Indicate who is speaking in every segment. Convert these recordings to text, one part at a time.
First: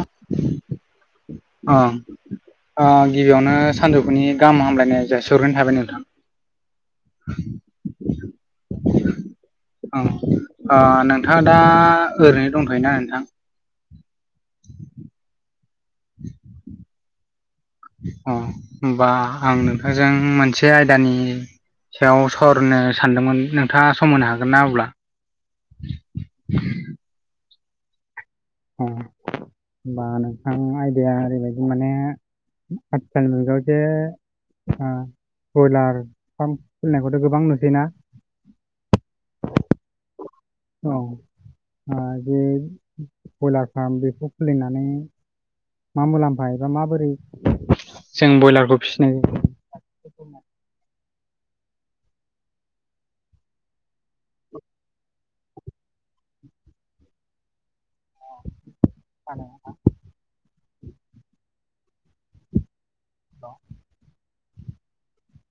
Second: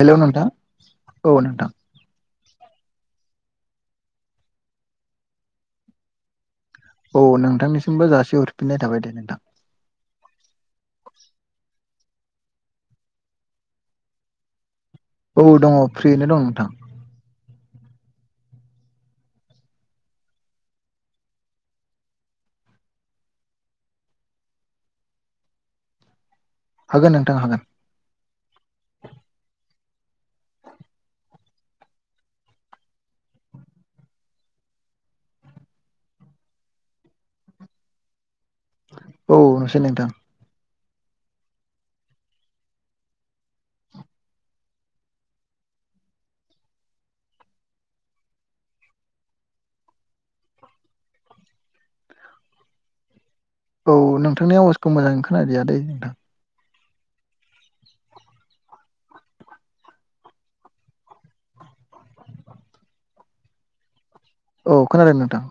Speaker 1: Hello नोंथां औ नोंथां
Speaker 2: ओं गिबियावनो सानजौफुनि गाहाम हामलायनाय जासिहरग्रोनाय थाबाय नोंथां
Speaker 1: औ नोंथांनिसिमबो जासे हरफिननाय थाबाय दे नोंथां
Speaker 2: ओं ओ नोंथाङा दा ओरैनो दंखायोना नोंथां
Speaker 1: औ दङ फ्रियैनो दं नोंथां
Speaker 2: अ होमबा आं नोंथांजों मोनसे आयदानि सायाव सावरायनो सानदोंमोन नोंथाङा सम होनो हागोन ना अब्ला
Speaker 1: होगोन नोंथां हागोन
Speaker 2: होमबा नोंथां आयदाया ओरैबायदि माने आथिखल मुगायाव जे ओ ब्रयलार फार्म खुलिनायखौथ' गोबां नुसैना
Speaker 1: औ नुसै नोंथां
Speaker 2: औ ओ बे बयलार फार्म बेखौ खुलिनानै मा मुलाम्फा एबा माबोरै जों ब्रयलारखौ फिसिनो [inaudible]
Speaker 1: औ नोंथांनि आवाजखौ मोजाङै खोनादिया दै नोंथां
Speaker 2: [inaudible] औ
Speaker 1: औ खोनादों नोंथां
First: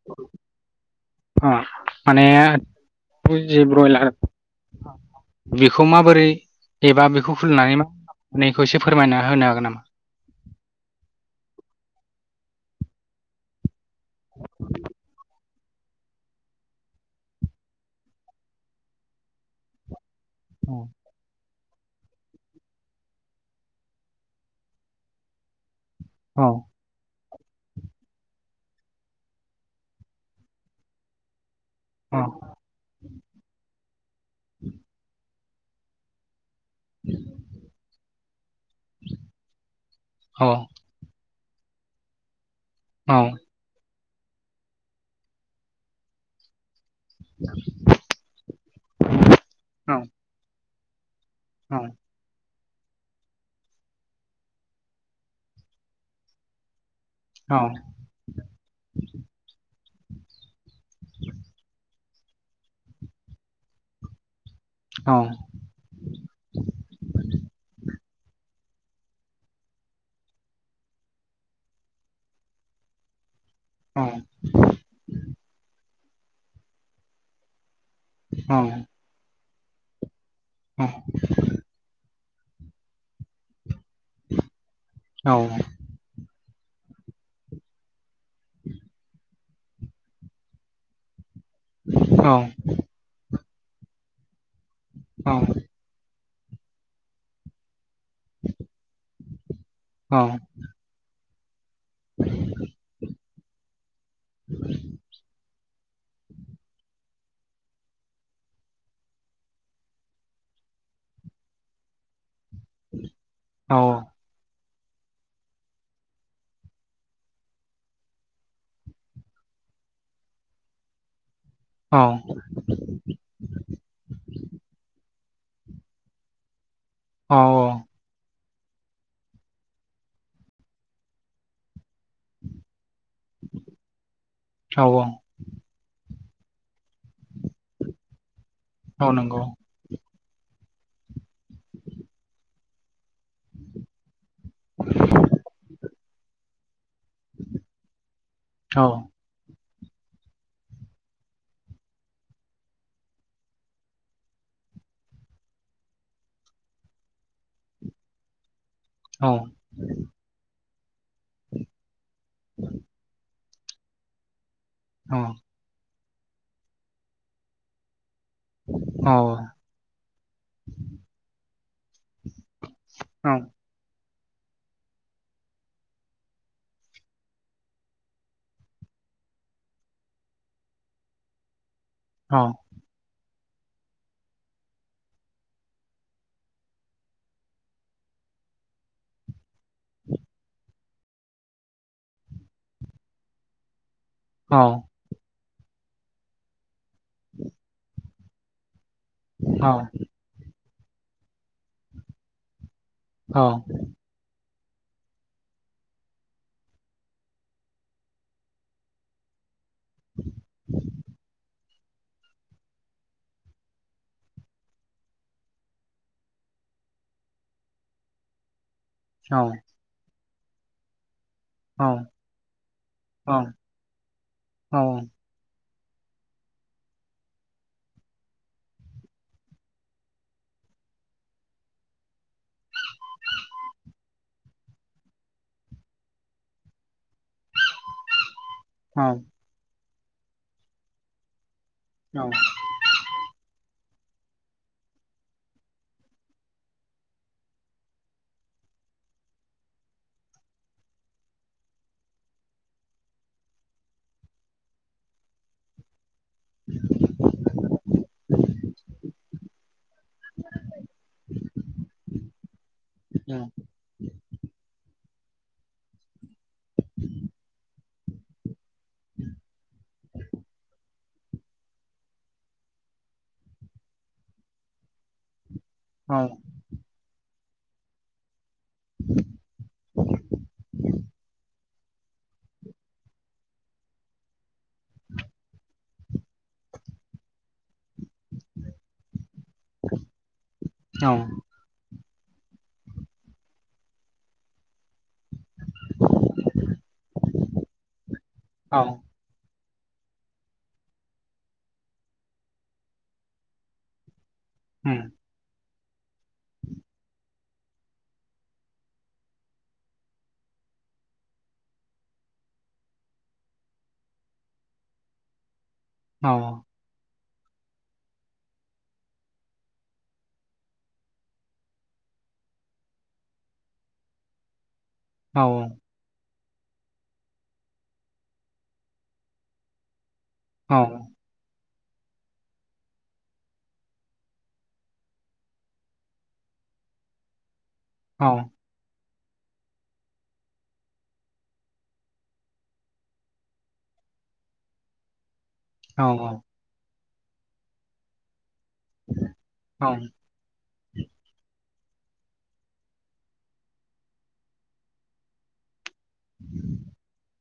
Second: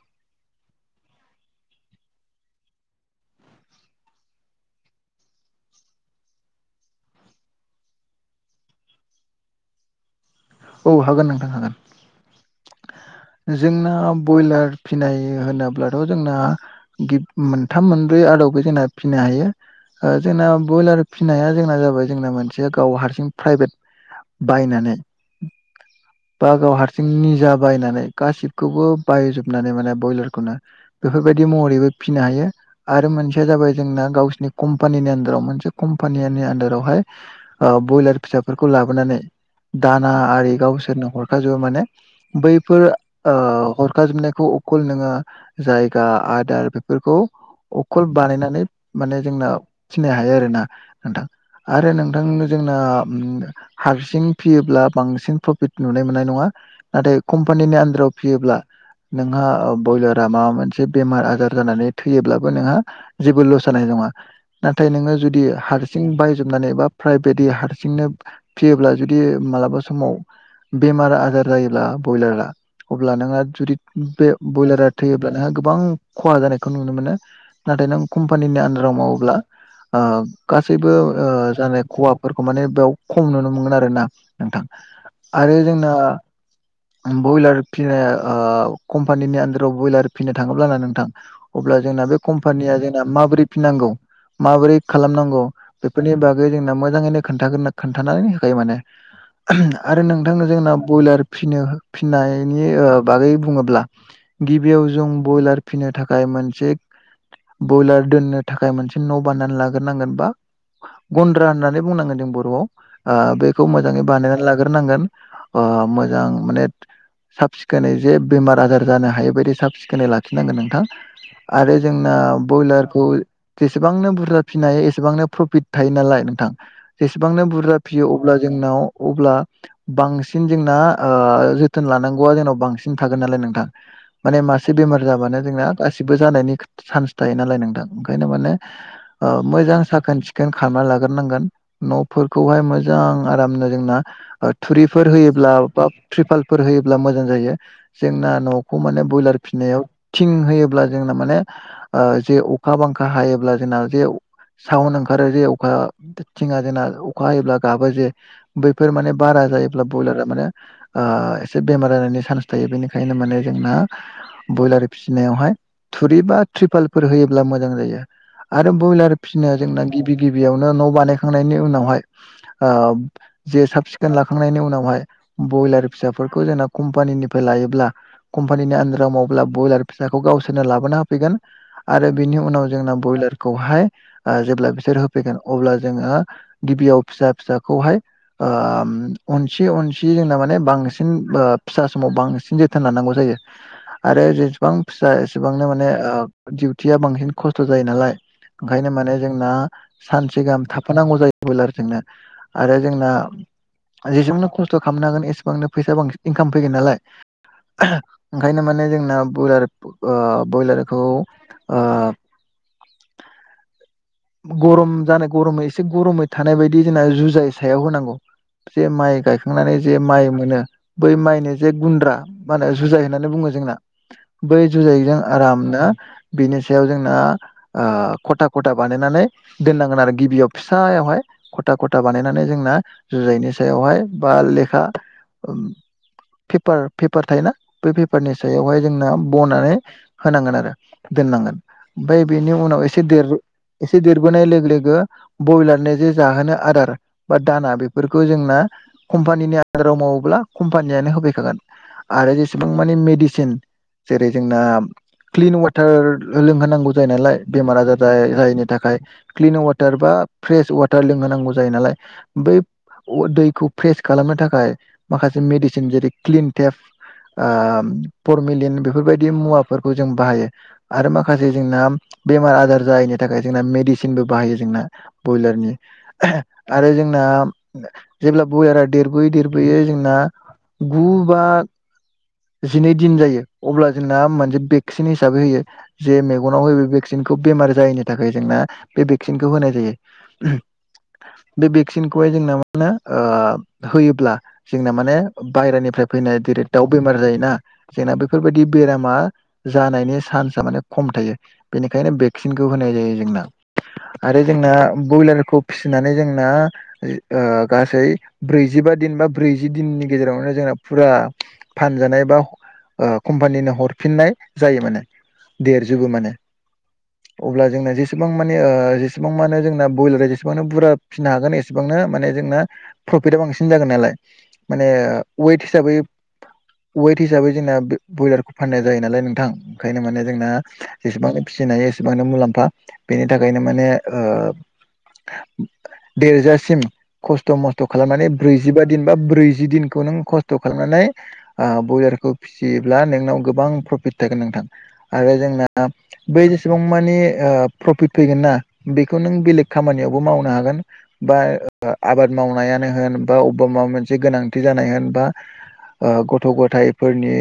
Speaker 2: अ माने ब्रयलार बेखौ माबोरै एबा बेखौ खुलिनानै मा खालाम नैखौ एसे फोरमायना होनो हागोन नामा
Speaker 1: औ हागोन नोंथां हागोन जोंना ब्रयलार फिनाय होनोब्ला ब्लाथ' जोंना मोनथाम मोनब्रै आदावबो जोंना फिनो हायो जोंना
Speaker 2: औ
Speaker 1: ब्रयलार फिनाया जोंना जाबाय जोंना मोनसेया गाव हारसिं प्राइभेट बायनानै
Speaker 2: औ
Speaker 1: बा गाव हारसिंनि बायनानै गासिखौबो बायजोबनानै माने बयलारखौनो बेफोरबायदि मह फिनो हायो आरो मोनसेया जाबाय जोंना गावसिनि कम्पानिनि आनदाराव कम्पानिनि आनदारावहाय बयलार फिसाखौ बेफोरखौ लाबोनानै दाना आरि गावसोरनो हरखाजोबो माने बै बेफोर
Speaker 2: औ
Speaker 1: ओ हरखाजोबनायखौ अकल नोङो जायगा आदार बे बेफोरखौ अखल बानायनानै माने जोंना फिनो हायो आरोना नोंथां
Speaker 2: औ
Speaker 1: आरो नोंथांनो जोंना हारसिं फियोब्ला बांसिन प्रफिट नुनाय मोननाय नङा नाथाय कम्पानिनि आन्दाराव फियोब्ला नोंहा ब्रयलारा माबा मोनसे बेमार आजार जानानै थैयोब्लाबो नोंहा जेबो लस जानाय नङा नाथाय
Speaker 2: औ
Speaker 1: नोङो जुदि हारसिं बायजोबनानै बबा प्राइभेटयै हारसिंनो फियोब्ला जुदि मालाबा समाव बेमार आजार जायोब्ला ब्रयलारा अब्ला नोंङो जुदि
Speaker 2: औ
Speaker 1: बे ब्रयलारा थैयोब्ला नोंहा गोबां खहा जानायखौ नुनो मोनो नाथाय नों
Speaker 2: औ
Speaker 1: कम्पानिनि आन्दाराव मावोब्ला ओ गासैबो जानाय खहा फोरखौ माने बेयाव खम नुनो मोनगोन आरोना नोंथां
Speaker 2: औ
Speaker 1: आरो जोंना बयलार फिनाया कम्पानिनि आन्दाराव ब्रयलार फिनो थाङोब्लाना नोंथां अब्ला जोंना बे कम्पानिया जोंना माबोरै फिनांगौ माबोरै खालामनांगौ बेफोरनि बागै जोंना मोजाङैनो खोनथाना होखायो माने आरो नोंथां जोंना बयलार फिनाय फिनायनि ओ बागै बुङोब्ला गिबियाव जों बयलार फिनो थाखाय मोनसे बयलार दोननो थाखाय मोनसे न' बानायनानै लाग्रोनांगोन बा गन्द्रा होननानै बुंनांगोन जों बर'आव आ बेखौ मोजाङै बानायनानै लाग ग्रोनांगोन मोजां माने साब सिखोनै जे बेमार आजार जानो हायै बायदि साब सिखोनै लाखिनांगोन नोंथां। आरो जोंना बयलारखौ जेसेबांनो बुरजा फिनाय हायो एसेबांनो प्र पिड थायो नालाय नोंथां
Speaker 2: औ
Speaker 1: जेसेबांनो बुरजा फियो अब्ला जोंनाव अब्ला बांसिन जोंना ओ जोथोन लानांगौवा जोंनाव बांसिन थागोन नालाय नोंथां माने मासे
Speaker 2: औ
Speaker 1: बेमार जाबानो जोंना गासिबो जानायनि सान्स थायो नालाय नोंथां ओंखायनो माने
Speaker 2: औ नंगौ
Speaker 1: मोजां साखोन सिखोन खालामना लाग्रोनांगोन न'फोरखौहाय मोजां आरामनो जोंना थुरिफोर होयोब्ला बा ट्रिपालफोर होयो ब्ला मोजां जायो जोंना न'खौ
Speaker 2: औ
Speaker 1: माने बयलार फिसिनायाव थिं होयोब्ला जोंना माने जे अखा बांखा हायोब्ला जोंना जे साउन ओंखारो जे अखा थिङा जोंना अखा हायोब्ला गाबो जे बैफोर माने
Speaker 2: औ
Speaker 1: बारा जायोब्ला बयलारा माने ओ एसे बेमार जानायनि सान्स थायो बेनिखायनो माने जोंना बयलार
Speaker 2: औ
Speaker 1: फिसिनायावहाय थुरि बा ट्रिपालफोर होयोब्ला मोजां जायो। आरो बयलार
Speaker 2: औ
Speaker 1: फिसिनाया जोंना गिबि गिबियावनो न' बानायखांनायनि उनावहाय ओ
Speaker 2: औ
Speaker 1: जे साब सिखन लाखांनायनि उनावहाय बयलार फिसाफोरखौ जोंना कम्पानिनिफ्राय लायोब्ला कम्पानिनि [unintelligible] बयलार फिसाखौ गावसोरनो लाबोना होफैगोन
Speaker 2: औ
Speaker 1: बिनि उनाव जोंना बयलार खौहाय जेब्ला बिसोर होफैगोन अब्ला जोङो गिबियाव फिसा फिसाखौहाय ओम‌ अनसि अनसि जोंना माने बांसि सिन ओ फिसा समाव बांसिन जोथोन लानांगौ जायो आरो
Speaker 2: औ
Speaker 1: जेसेबां फिसा बेसेबांनो माने आ दिउथिया बांसिन खस्थ' जायो नालाय ओंखायनो माने जोंना सानसेगाहाम थाफानांगौ जायो आरो बयलारजोंनो। आरो जोंना
Speaker 2: औ औ
Speaker 1: जेसांनो खस्थ' खालामनो हागोन एसेबांनो फैसा बांसिन इनकाम फैगोन नालाय ओंखायनो माने जोंना बयलार आ बयलारखौ आ गरम जानाय गरमै एसे गरमै थानाय बायदि जोंना जुजाय सायाव होनांगौ। जे माइ गायखांनानै जे माइ मोनो बै माइनि जे गुन्द्रा मा होनो जुजाय होननानै बुङो जोंना बै जुजायजों आरामनो बिनि सायाव जोंना आ खथा खथा बानायनानै दोननांगोन आरो गिबियाव फिसायावहाय खथा खथा बानायनानै जोंना जुजायनि सायाव बा लेखा पेपार पेपार थायोना बै पेपारनि हायालहाय जोंना बनानै होनांगोन आरो दोननांगोन। ओमफ्राय बेनि उनाव एसे देर एसे देरबोनाय लोगो लोगो बयलारनो जे जाहोनो आदार बा दाना बेफोरखौ जोंना कम्पानिनि आनदाराव मावोब्ला कम्पानियानो होफैखागोन। आरो जेसेबां मानि मेडिसिन जेरै जोंना क्लिन वाटार लोंहोनांगौ जायो नालाय बेमार आजार जाय जायैनि थाखाय क्लिन वाटार बा फ्रेस वाटार लोंहोनांगौ जायो नालाय बै दैखौ फ्रेस खालामनो थाखाय माखासे मेडिसिन जेरै क्लिन टेप ऐ परमिलिन बेफोरबायदि मुवाफोरखौ जों बाहायो आरो माखासे जोंना बेमार आजार जायैनि नि थाखाय जोंना मेडिसिनबो बाहायो जोंना बयलारनि
Speaker 2: औ
Speaker 1: आरो जोंना जेब्ला बयलारा देरबोयै देरबोयै जोंना गु बा
Speaker 2: [inaudible]
Speaker 1: जिनै दिन जायो अब्ला जोंना मोनसे भेक्सिन हिसाबै होयो जे मेगनाव होयो बे भेक्सिनखौ बेमार जायैनि थाखाय जोंना बे भेक्सिनखौ होनाय जायो
Speaker 2: औ
Speaker 1: बे भेक्सिनखौहाय जोंना मो होनो होयोब्ला जोंना माने बायेरानिफ्राय फैनाय जेरै दाउ बेमार जायोना जोंना बेफोरबायदि
Speaker 2: औ
Speaker 1: बेरामा जानायनि चान्सआ माने खम थायो बेनिखायनो भेक्सिनखौ होनाय जायो जोंना आरो जोंना
Speaker 2: उम
Speaker 1: बयलारखौ फिसिनानै जोंना गासै ब्रैजिबा दिन बा ब्रैजि दिननि गेजेरावनो जोंना फुरा फानजानाय बा कम्पानिनो हरफिननाय जायो माने देरजोबो
Speaker 2: औ
Speaker 1: माने अब्ला जोंना जेसेबां माने ओ जेसेबां माने जोंना बयलार जेसेबांनो बुरजा फिसिनो हागोन एसेबांनो माने जोंना प्रफिटा बांसिन जागोन नालाय माने
Speaker 2: औ
Speaker 1: वेट हिसाबै वेट हिसाबै जोंना बे बयलारखौ फाननाय जायो नालाय नोंथां ओंखायनो माने जोंना
Speaker 2: औ
Speaker 1: जेसेबांनो फिसिनो हायो एसेबांनो मुलाम्फा बेनि थाखायनो माने ओ देरजासिम खस्थ' मस्थ'
Speaker 2: औ
Speaker 1: खालामनानै ब्रैजिबा दिन बा ब्रैजि दिनखौ नों खस्थ' खालामनानै आ बयलारखौ फिसियोब्ला नोंनाव गोबां प्रफिट प्रफिट थागोन नोंथां आरो जोंना
Speaker 2: औ
Speaker 1: बै जेसेबां मानि ओ प्रफिट फैगोन ना बेखौ नों बेलेग
Speaker 2: औ
Speaker 1: खामानियावबो मावनो हागोन बा ओ बा आबाद मावनायानो होन बा अबेबा माबा मोनसे गोनांथि जानाय होन बा ओ गथ' गथायाइफोरनि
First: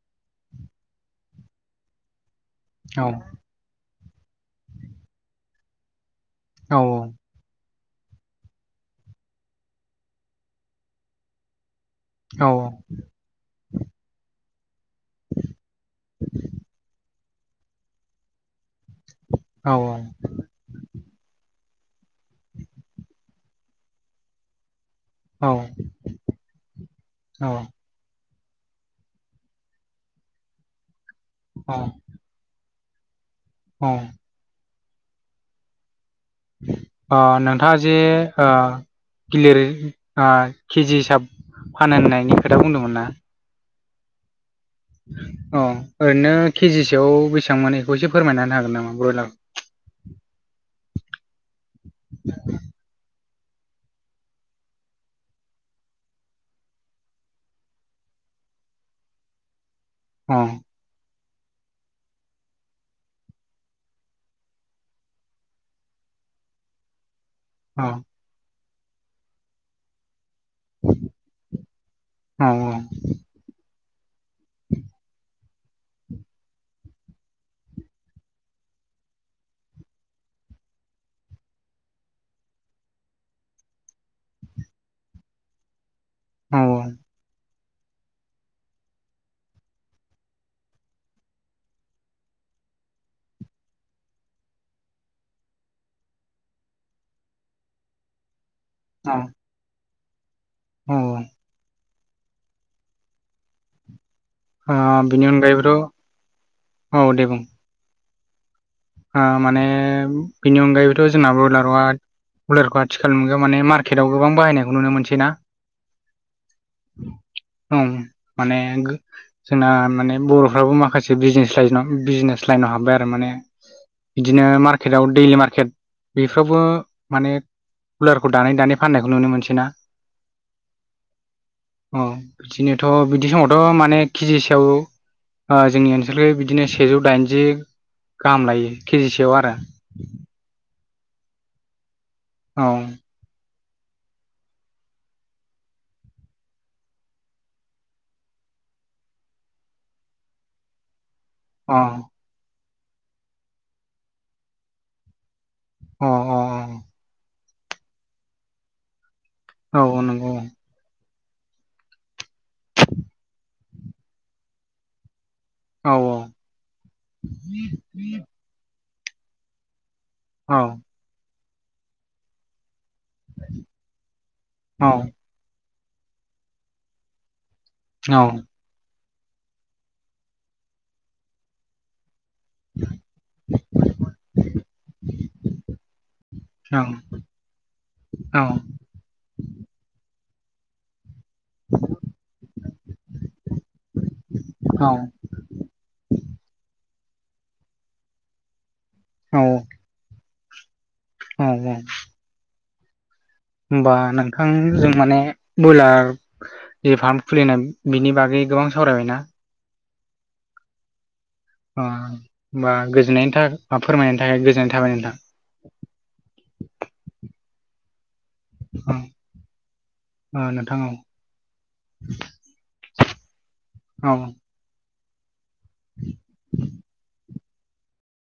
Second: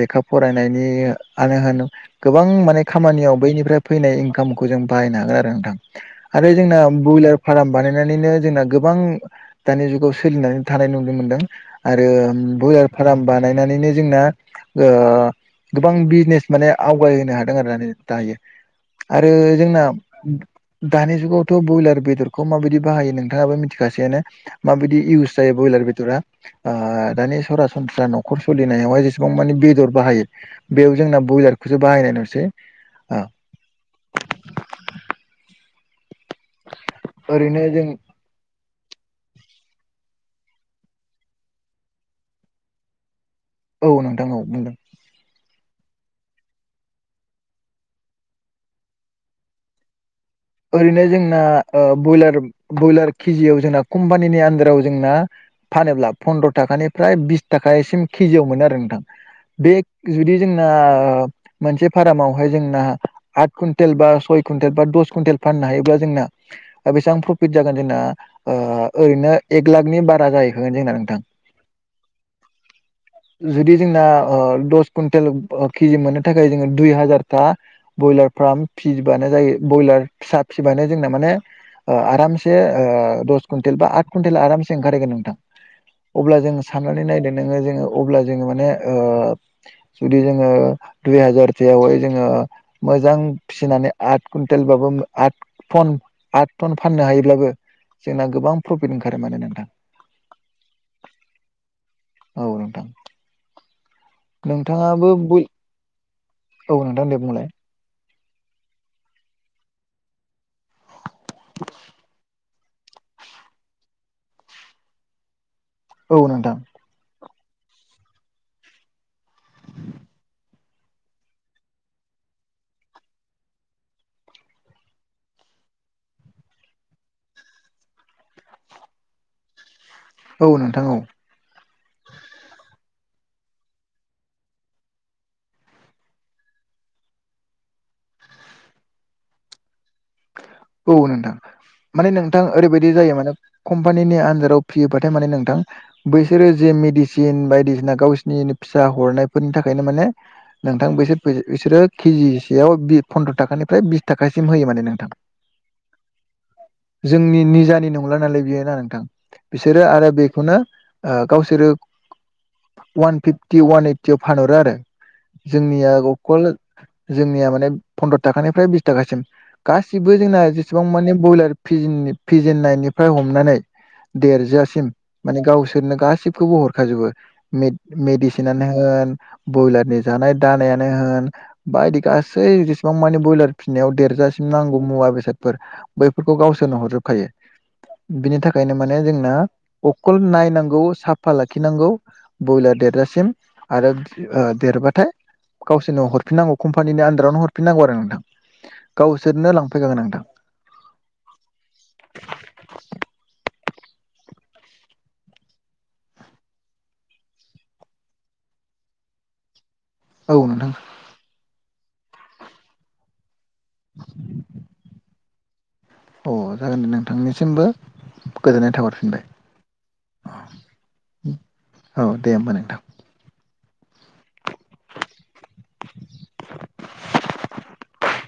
Speaker 1: लेखा फरायनायनि आनो होन गोबां माने
Speaker 2: औ
Speaker 1: खामानियाव बैनिफ्राय फैनाय इनकामखौ जों बाहायनो हागोन आरो नोंथां। आरो जोंना बइलार फार्म बानायनानैनो जोंना गोबां दानि जुगाव सोलिनानै थानाय नुनो मोनदों। आरो बयलार फार्म बानायनानैनो जोंना ओ गोबां बिजनेस माने आवगायहोनो हादों आरो दायो आरो
Speaker 2: औ
Speaker 1: जोंना दानि जुगावथ' बयलार बेदरखौ माबायदि बाहायो नोंथाङाबो मिथिखासैयानो माबायदि इउस
Speaker 2: औ
Speaker 1: जायो बयलार बिदरा आ दानि सरासनस्रा न' न'खर सलिनायावहाय जेसेबां माने बेदर बाहायो बेयाव जोंना बयलारखौसो बाहायनाय नुसै। ओ
Speaker 2: औ
Speaker 1: [inaudible]
Speaker 2: ओ
Speaker 1: ओरैनो
Speaker 2: नोंथाङा
Speaker 1: जों
Speaker 2: जे ओ खिलिरै ओ केजि हिसाब फानो होननायनि खोथा बुंदोंमोन ना
Speaker 1: औ नोंथां औ बुंदों।
Speaker 2: अ ओरैनो केजिसेआव बेसेबां मोनो बेखौ एसे फोरमायना होनो हागोन नामा ब्रयलार [inaudible]
Speaker 1: ओरैनो जोंना ओ बयलार ब्रयलार किजियाव जोंना कम्पानिनि आन्दाराव जोंना फानोब्ला फन्द्र' थाखानिफ्राय बिस थाखासिम किजियाव मोनो आरो नोंथां बे जुदि
Speaker 2: अ
Speaker 1: जोंना मोनसे फार्मावहाय जोंना आठ कुइन्टेल बा सय कुइन्टेल बा दस कुइन्टेल फाननो हायोब्ला जोंना ओ बेसेबां प्रफिट जागोन
Speaker 2: अ
Speaker 1: जोंना ओ ओरैनो एक लाखनि बारा जाहैखागोन जोंना नोंथां।
Speaker 2: औ
Speaker 1: जुदि जोंना ओ दस कुन्टेल ओ किजि मोननो थाखाय जोङो दुइ हाजारथा बयलार फार्म फिबानो जायो ब्रयलार फिसा फिबानो जोंना माने आरामसे ओ दस कुइन्टेल बा आथ कुन्टेल आरामसे ओंखारहैगोन नोंथां।
Speaker 2: [inaudible]
Speaker 1: अब्ला जोङो साननानै नायदो नोङो जोङो अब्ला जोङो माने जुदि जोङो दुइ हाजारथायावहाय जोङो मोजां फिसिनानै आठ कुन्टेलबाबो आट टन आट टन फाननो हायोब्लाबो जोंना गोबां प्रफिट
Speaker 2: औ
Speaker 1: ओंखारो माने नोंथां
Speaker 2: औ
Speaker 1: औ नोंथां
Speaker 2: ओ
Speaker 1: नोंथाङाबो
Speaker 2: बिनि
Speaker 1: बय
Speaker 2: अनगायैबोथ'
Speaker 1: औ नोंथां दे बुंलाय
Speaker 2: ओ माने बेनि अनगायैबोथ' जोंना बयलाराव हाय बयलारखौ आथिखाल नुगोन माने मार्केटआव गोबां बाहायनायखौ नुनो मोनसै ना
Speaker 1: औ नोंथां
Speaker 2: औ माने गो जोंना माने बर'फ्राबो माखासे बिजनेस ला बिजनेस लाइ नाव हाबबाय आरो माने बिदिनो मार्केटआव दैलि मार्केट बेफ्रावबो माने बयलारखौ दानै दानै फाननायखौ नुनो मोनसै ना
Speaker 1: औ नोंथां औ
Speaker 2: अ बिदिनोथ' बिदि समावथ' माने केजि सायाव जोंनि ओनसोलख बिदिनो सेजौ दाइनजि गाहाम लायो केजिसेयाव आरो
Speaker 1: औ नोंथां माने नोंथां
Speaker 2: औ
Speaker 1: ओरैबायदि जायो माने कम्पानिनि आनजादाव फियोबाथाय माने नोंथां बैसोरो जे मेडिसिन बायदिसिना गावसिनि फिसा हरनायफोरनि थाखायनो माने नोंथां बिसोर
Speaker 2: अ
Speaker 1: बिसोरो केजिसेयाव बि फन्द्र' थाखानिफ्राय बिस थाखासिम होयो माने नोंथां
Speaker 2: अ अ अ
Speaker 1: बिजानि नंला नालाय बियो ना नोंथां बिसोरो
Speaker 2: औ औ
Speaker 1: आरो
Speaker 2: नंगौ
Speaker 1: बेखौनो गावसोरो वान फिफ्टि वान ओइटियाव फानहरो आरो जोंनिया
Speaker 2: औ औ
Speaker 1: अकल जोंनिया माने फन्द्र थाखानिफ्राय बिस थाखासिम गासिबो जोंना
Speaker 2: औ
Speaker 1: जेसेबां माने बइलार फिजिन फिजिननायनि फ्राय हमनानै
Speaker 2: औ
Speaker 1: देरजआसिम माने गावसोरनो गासिबखौबो हरखाजोबो मेडिसिनानो होन ब्रयलारनि जानाय दानायानो होन बायदि गासि सै जेसेबां मानि ब्रयलार फिसिनायाव देरजासिम नांगौ मुवा बेसादफोर बैफोरखौ गावसोरनो हरजोबखायो।
Speaker 2: औ
Speaker 1: बिनि थाखायनो माने जोंना अखल नायनांगौ सा फा लाखिनांगौ ब्रयलार देरजासिम आरो
Speaker 2: औ
Speaker 1: देरबाथाय गावसोरनो हरफिनांग कम्पानिनि आ रावनो हरफिनांगौ आरो नोंथां
Speaker 2: औ
Speaker 1: गावसोरनो लांफैखागोन नोंथां
Speaker 2: औ होमबा नोंथांजों माने बयलार ज फार्म खुलिनाय बिनि बागै गोबां सावरायबायना
Speaker 1: औ नोंथां
Speaker 2: ओ होमबा गोजोननायनि थाखाय बा फोरमायनायनि थाखाय गोजोननाय थाबाय नोंथां
Speaker 1: अ जागोन दे नोंथांनिसिमबो गोजोननाय
Speaker 2: औ
Speaker 1: थाहरफिनबाय।
Speaker 2: ओ नोंथां औ
Speaker 1: औ दे होमबा नोंथां।
Speaker 2: औ [inaudible]
Speaker 1: [inaudible]